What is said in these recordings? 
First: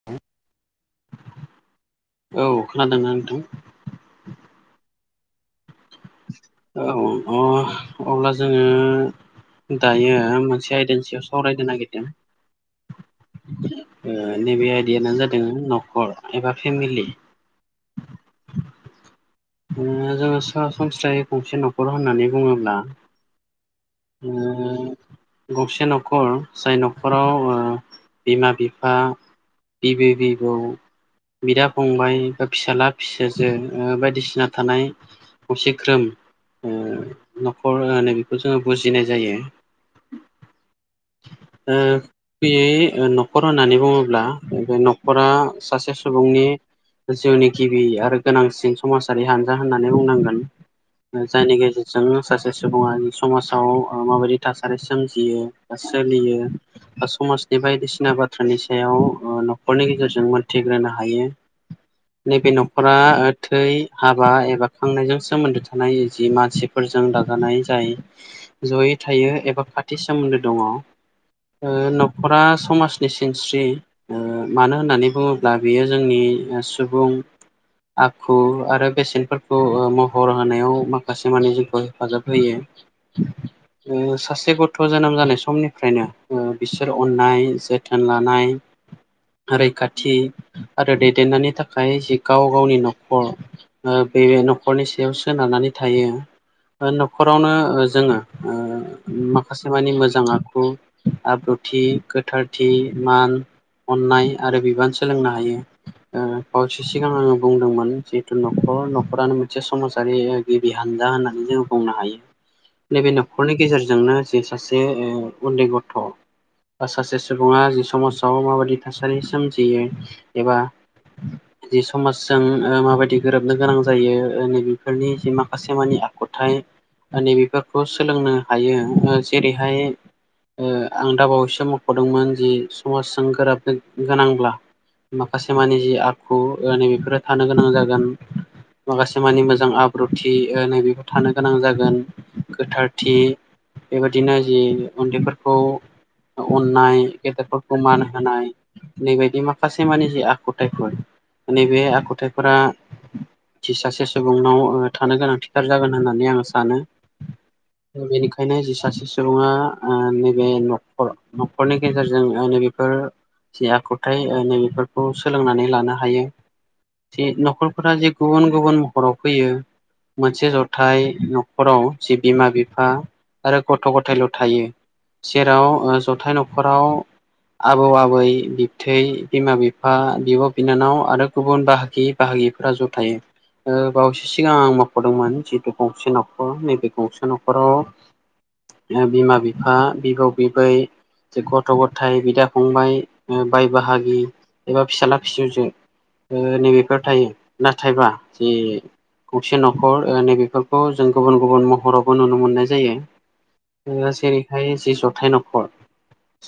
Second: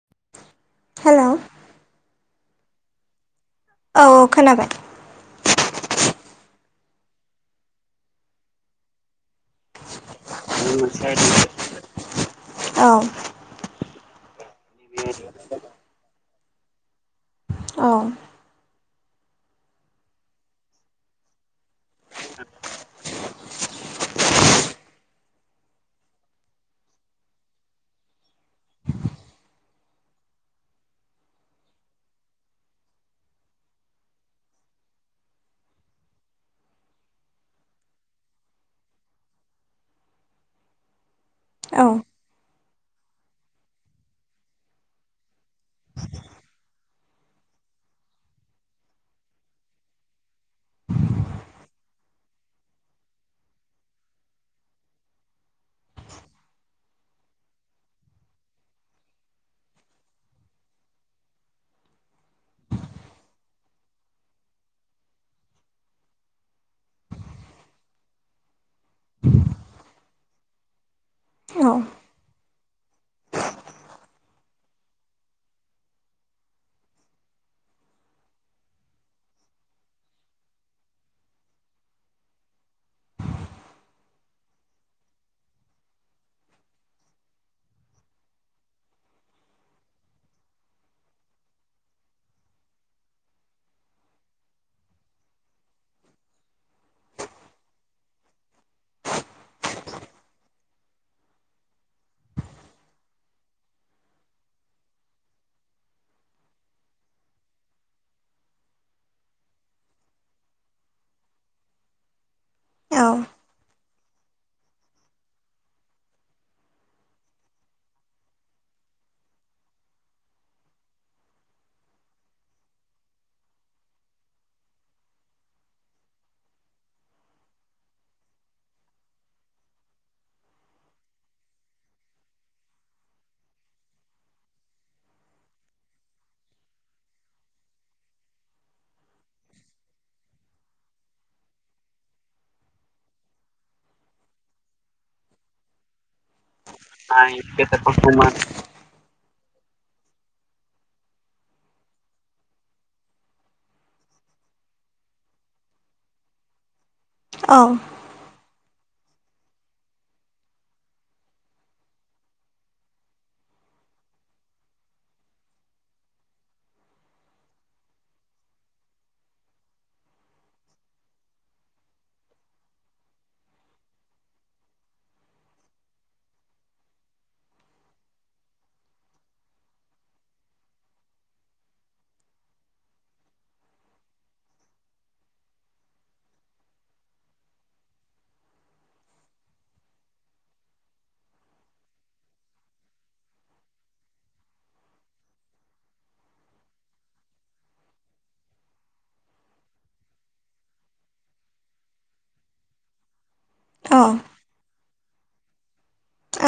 औ। हेल' औ खोनादोंना नोंथां? औ खोनाबाय। औ अब्ला जोङो दायो मो से आयदानि सायाव सावरायनो औ नागिरदों। नैबे आयदायानो जादों न'खर एबा फेमिलि। औ। ओ जोङो सरासनस्रायै गंसे न'खर होननानै बुङोब्ला [unintelligible] गंसे न'खर जाय न'खराव ओ बिमा बिफा बिबै बिबौ बिदा फंबाय बा फिसाला फिसाजो ओ बायदिसिना थानाय असिख्रोम ओ न'खर नै बेखौ जोङो बुजिनाय जायो। औ गुबैयै न'खर होननानै बुङोब्ला बे न'खरा सासे सुबुंनि जिउनि गिबि आरो गोनांसिन समाजारि हानजा होननानै बुंनांगोन। जायनि गेजेरजों सासे सुबुङा नि समाजाव माबायदि थासारि सोमजियो बा सोलियो समाजनि बायदिसिना बाथ्रानि सायाव न'खरनि गेजेरजों मोनथिग्रोनो हायो नैबे न'खरा थै हाबा एबा खांनायजों सोमोन्दो थानाय जि मानसि फोरजों दाजानाय जायो जयै थायो एबा खाथि सोमोन्दो औ ओ दङ फरा समाजनि सिनस्रि मानो होननानै बुङोब्ला बियो जोंनि सुबुं आखु आरो बेसेनफोरखौ महर होनायाव माखासे माने जोंखौ हेफाजाब होयो द सासे गथ' जोनोम जानाय समनिफ्रायनो बिसोर अननाय जोथोन लानाय रैखाथि आरो दैदेननायनि थाखाय जि गाव गावनि न'खर बे न'खरनि सायाव सोनारानानै थायो न'खरावनो जोङो माखासे मानिे मोजां आखु आब्रुथि गोथारथि मान अन्नाय आरो बिबान सोलोंनो हायो फावसेो सिगां आङो बुंदोंमोन जिहेतु न'खर न'खरानो मोनसे समाजारि गिबि हानजा होननानै जों बुंनो हायो नैबे न'खरनि गेजेरजोंनो जे सासे उन्दै गथ' बा सासे सुबुङा जि समाजाव माबाददि थासारि सोमजियो एबा [inaudible] जि समाजजों माबायदि गोरोबनो गोनां जायो नैबेफोरनि जि माखासे मानिे आखुथाय नैबेफोरखौ सोलोंनो हायो जेरैहाय आं दाबावैसो मख'दोंमोन ज समाजजों गोरोबनो गोनांब्ला माखासे मानि जि आखु नै बेफोरो थानो गोनां जागोन माखासे मानि मोजां आब्रुथि नैबेफोर थानो गोनां जागोन गोथारथि बेबायदिनो जि उन्दैफोरखौ अन्नाय गद प्र मान होनाय नैबायदि माखासे मानिे जि आखुथायाइफोर नैबे आखुथायाइफोरा सासे सुबुंनाव थानो गोनांथिथार जागोन होननानै आङो सानो औ बेनिखायनो जि सासे सुबुङा नैबे नखर न'खरनि गेजेरजों नैबेफोर जि आखुथायाइ नैबेफोरखौ सोलोंनानै लानो हायो ज न'खरफोरा जे गुबुन गुबुन महराव फैयो मोनसे जथाय न'खराव सि बिमा बिफा आरो गथ' गथायल' थायो जेराव जथाय न'खराव आबौ आबै बिबथै बिमा बिफा बिब' बिनानाव आरो गुबुन बाहागि बाहायिैफोरा ज' थायो बावैसो सिगां आं मावख'दोंमोन जिहेतु गंसे न'खर नैबे गंसे न'खराव बिमा बिफा बिबौ बिबै गथ' गथाय बिदा फंबायाइ बाय बाहागि एबा फिसाला फिसौजो नैबेफोर थायो नाथायबा जि खौसे न'खर नैबेफोरखौ जों गुबुन गुबुन हरावबो नुनो मोननाय जायो जेरैहाय जि जथाय न'खर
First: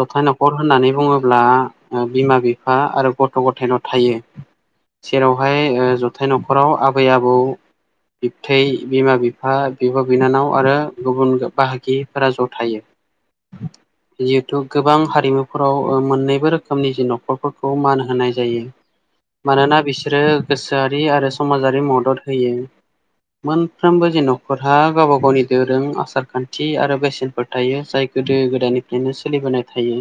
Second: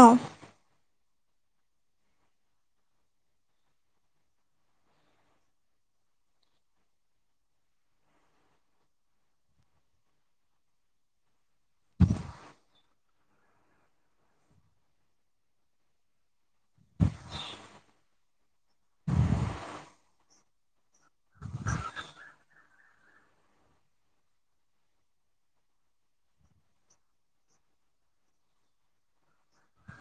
जथ न खर होननानै बुङोब्ला बिमा बिफा आरो गथ' गथायल' थायो जेरावहाय जथाय न'खराव आबै आबौ बिबथायै बिमा बिफा बिब बिनानाव आरो गुबुन बाहागिफोरा ज' थायो जिहेथु गोबां हारिमुफोराव मोननैबो रोखोमनि जिे न'खरफोरखौ मान होनाय जायो मानोना बिसोरो गोसोआरि आरो समाजारि मदद होयो मोनफ्रोमबो ज न'खर हा गावबा गावनि दोरों आसार खान्थि आरो बेसेनफोर थायो जाय गोदो गोदायनि बिदिनो सोलिबोनाय थायो।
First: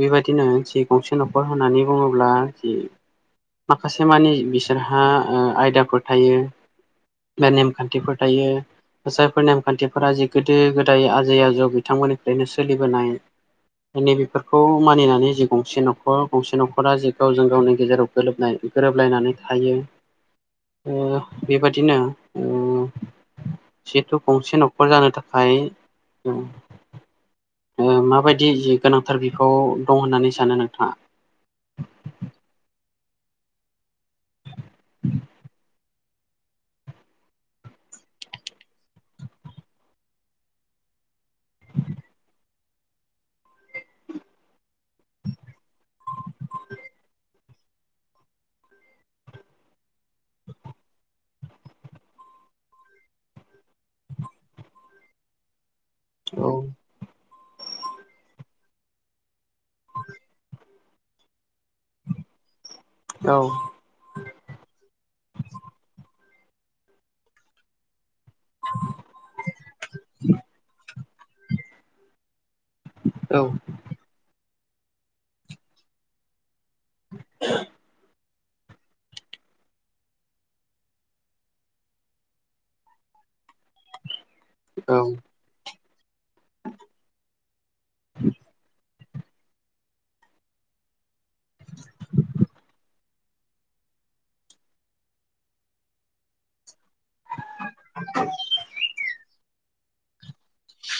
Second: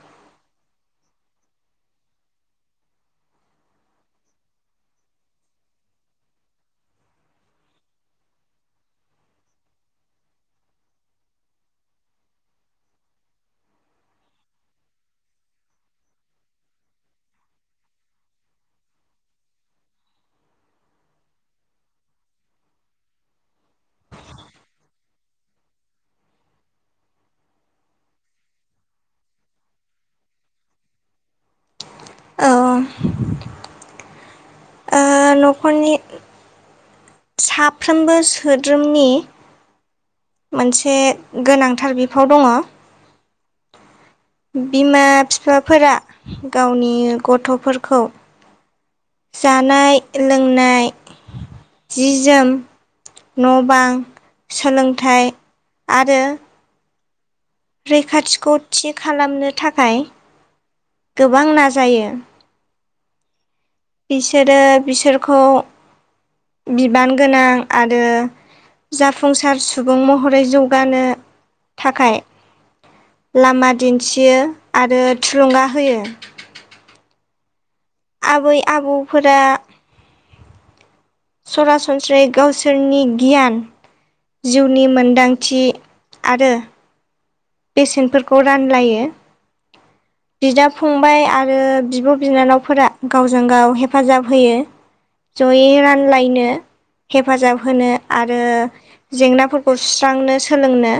बेबायदिनो जि गंसे न'खर होननानै बुङोब्ला माखासे मानि बिसोरहा ओ आयदाफोर थायो बा नेमखान्थिफोर थायो। जायफोर नेमखान्थिफोरा जि गोदो गोदाय आजै आजौ बिथांमोननिफ्रायनो सोलिबोनाय नैबेफोरखौ मानिनानै जिे गंसे न'खर गंसे न'खरा जिे गावजों गावनि गेजेराव गोरोबनाय गोरोबलायनानै थायो बेबादिनो जिहेथु गंसे न'खर जानो थाखाय जों ओ माबायदि जि गोनांथार बिफाव दं होननानै सानो नोंथाङा? औ औ ओ न'खरनि साफ्रोमबो सोद्रोमनि मोनसे गोनांथार बिफाव दङ। बिमा फिफाफोरा गावनि गथ'फोरखौ जानाय लोंनाय जि जोम न' बां सोलोंथाइ आरो औ। रैखाथिखौ थि खालामनो थाखाय गोबां नाजायो। औ। बिसोरो बिसोरखौ बिबान गोनां आरो जाफुंसार सुबुं महरै जौगानो थाखाय औ औ लामा दिन्थियो आरो थुलुंगा होयो। [inaudible] आबै आबौफोरा सरासनस्रायै गावसोरनि गियान जिउनि औ मोनदांथि आरो बेसेनफोरखौ रानलायो बिदा फंबाय आ आरो बिब' बिनानावफोरा। गावजों गाव हेफाजाब होयो जयै रानलायनो हेफाजाब होनो आरो जेंनाफोरखौ सुस्रांनो सोलोंनो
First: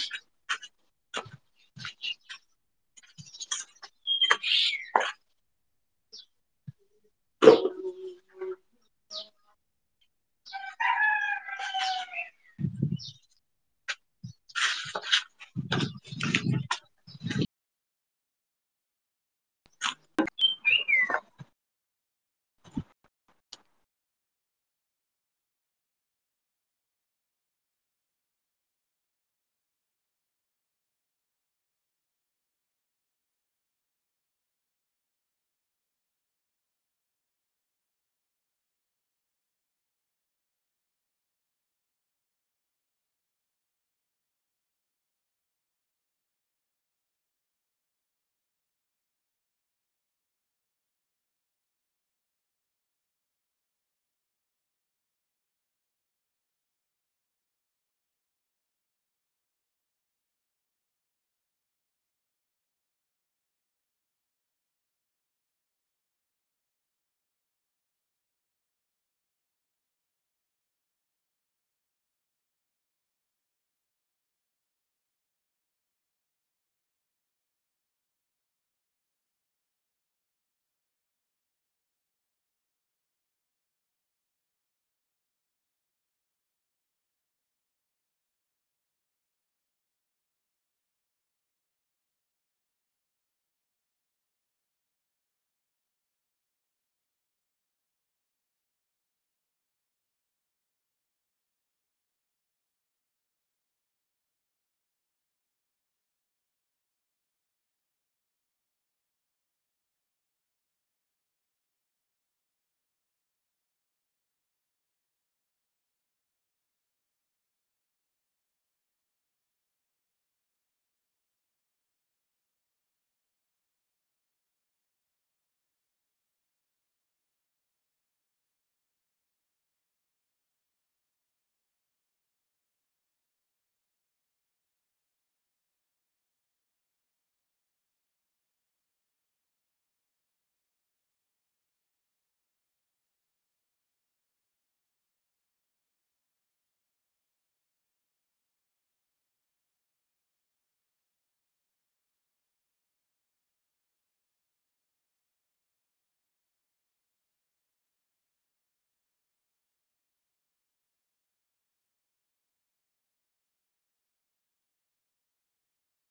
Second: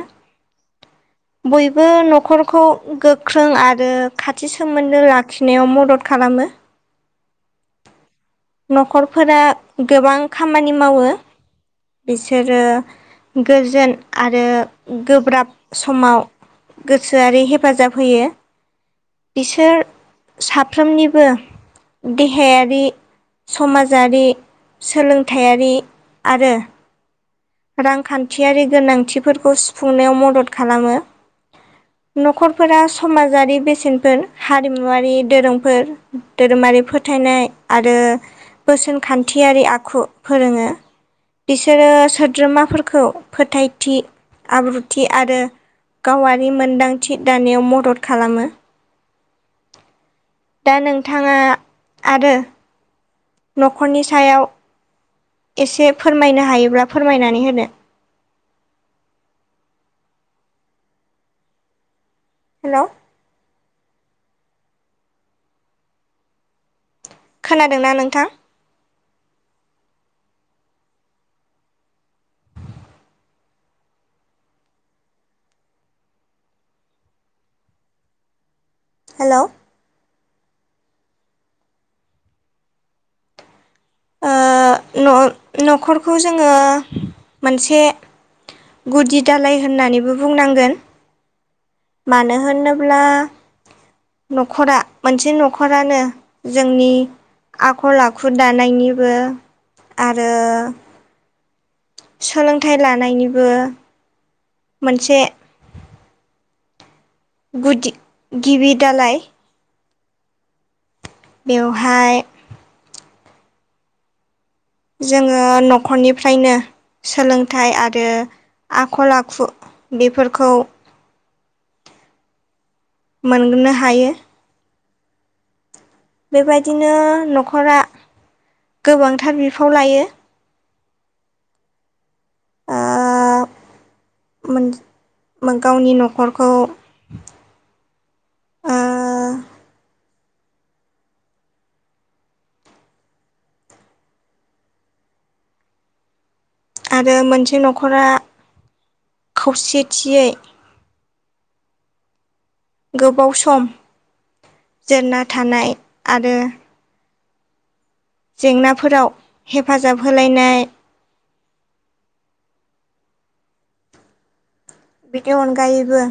बयबो न'खरखौ गो ख्रों आरो खाथि सोमोन्दो लाखिनायाव मदद खालामो। न'खरफोरा गोबां खामानि मावो। बिसोरो गोजोन आरो गोब्राब समाव गोसोआरि हेफाजाब होयो। बिसोर साफ्रोमनिबो देहायारि समाजारि सोलोंथायारि आरो रांखान्थियारि गोनांथिफोरखौ सुफुंनायाव मदद खालामो। न'खरफोरा समाजारि बेसेनफोर हारिमुवारि दोरोंफोर धोरोमारि फोथायनाय आरो बोसोन खान्थियारि आखु फोरोङो बिसोरो सोद्रोमाफोरखौ फोथायथि आब्रुथि आरो गावारि मोनदांथि दानायाव मदद खालामो। दा नोंथाङा आरो न'खरनि सायाव एसे फोरमायनो हायोब्ला फोरमायनानै होदो। हेल'। खोनादोंना नोंथां? हेल'। न-न'खरखौ जोङो मोनसे गुदि दालाय होननानैबो बुंनांगोन। मानो होनोब्ला न'खरा मोनसे न'खरानो जोंनि आखल आखु दानायनिबो आरो सोलोंथाइ लानायनिबो मोनसे गुदि गिबि दालाय बेवहाय जोङो न'खरनिफ्रायनो सोलोंथाइ आरो आखल आखु बेफोरखौ [inaudible] मोननो हायो बेबायदिनो न'खरा गोबांथार बिफाव लायो। ओ मोन गावनि न'खरखौ ओ आरो मोनसे न'खरा खौसेथियै गोबाव सम जोरना थानाय आरो जेंनाफोराव हेफाजाब होलायनाय बिनि अनगायैबो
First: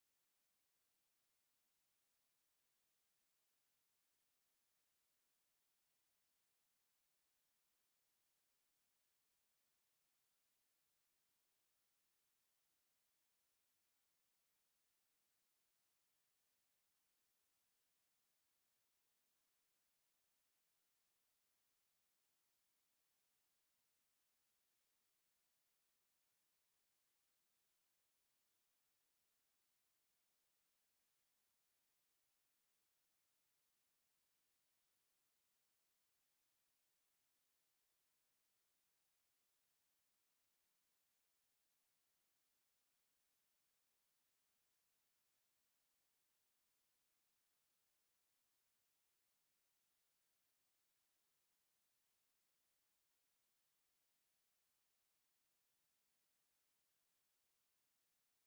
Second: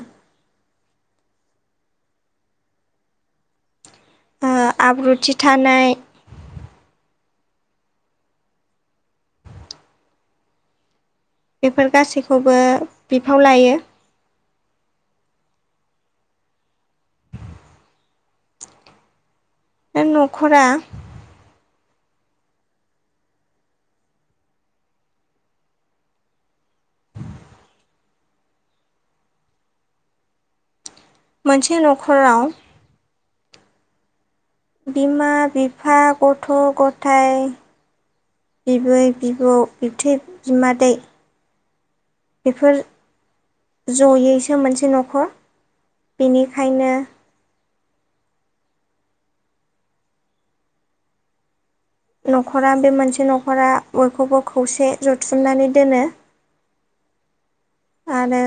ओ आब्रुथि थानाय बेफोर गासैखौबो बिफाव लायो। न'खरा मोनसे न'खराव बिमा बिफा गथ' गथाय बिबै बिबौ बिबथै बिमादै बेफोर जयैसो मोनसे न'खर बेनिखायनो न'खरा बे मोनसे न'खरा बयखौबो खौसे जथुमनानै दोनो आरो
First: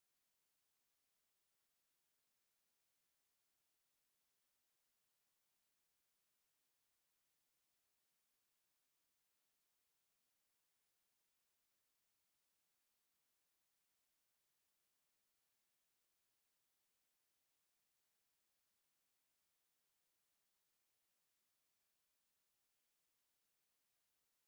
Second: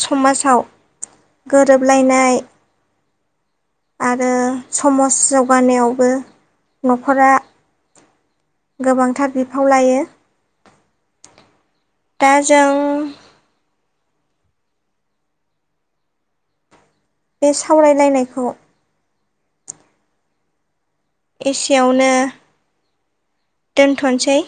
समाजाव गोरोबलायनाय आरो समाज जौगानायावबो न'खरा गोबांथार बिफाव लायो दा जों बे सावरायलायनायखौ एसेयावनो दोनथ'सै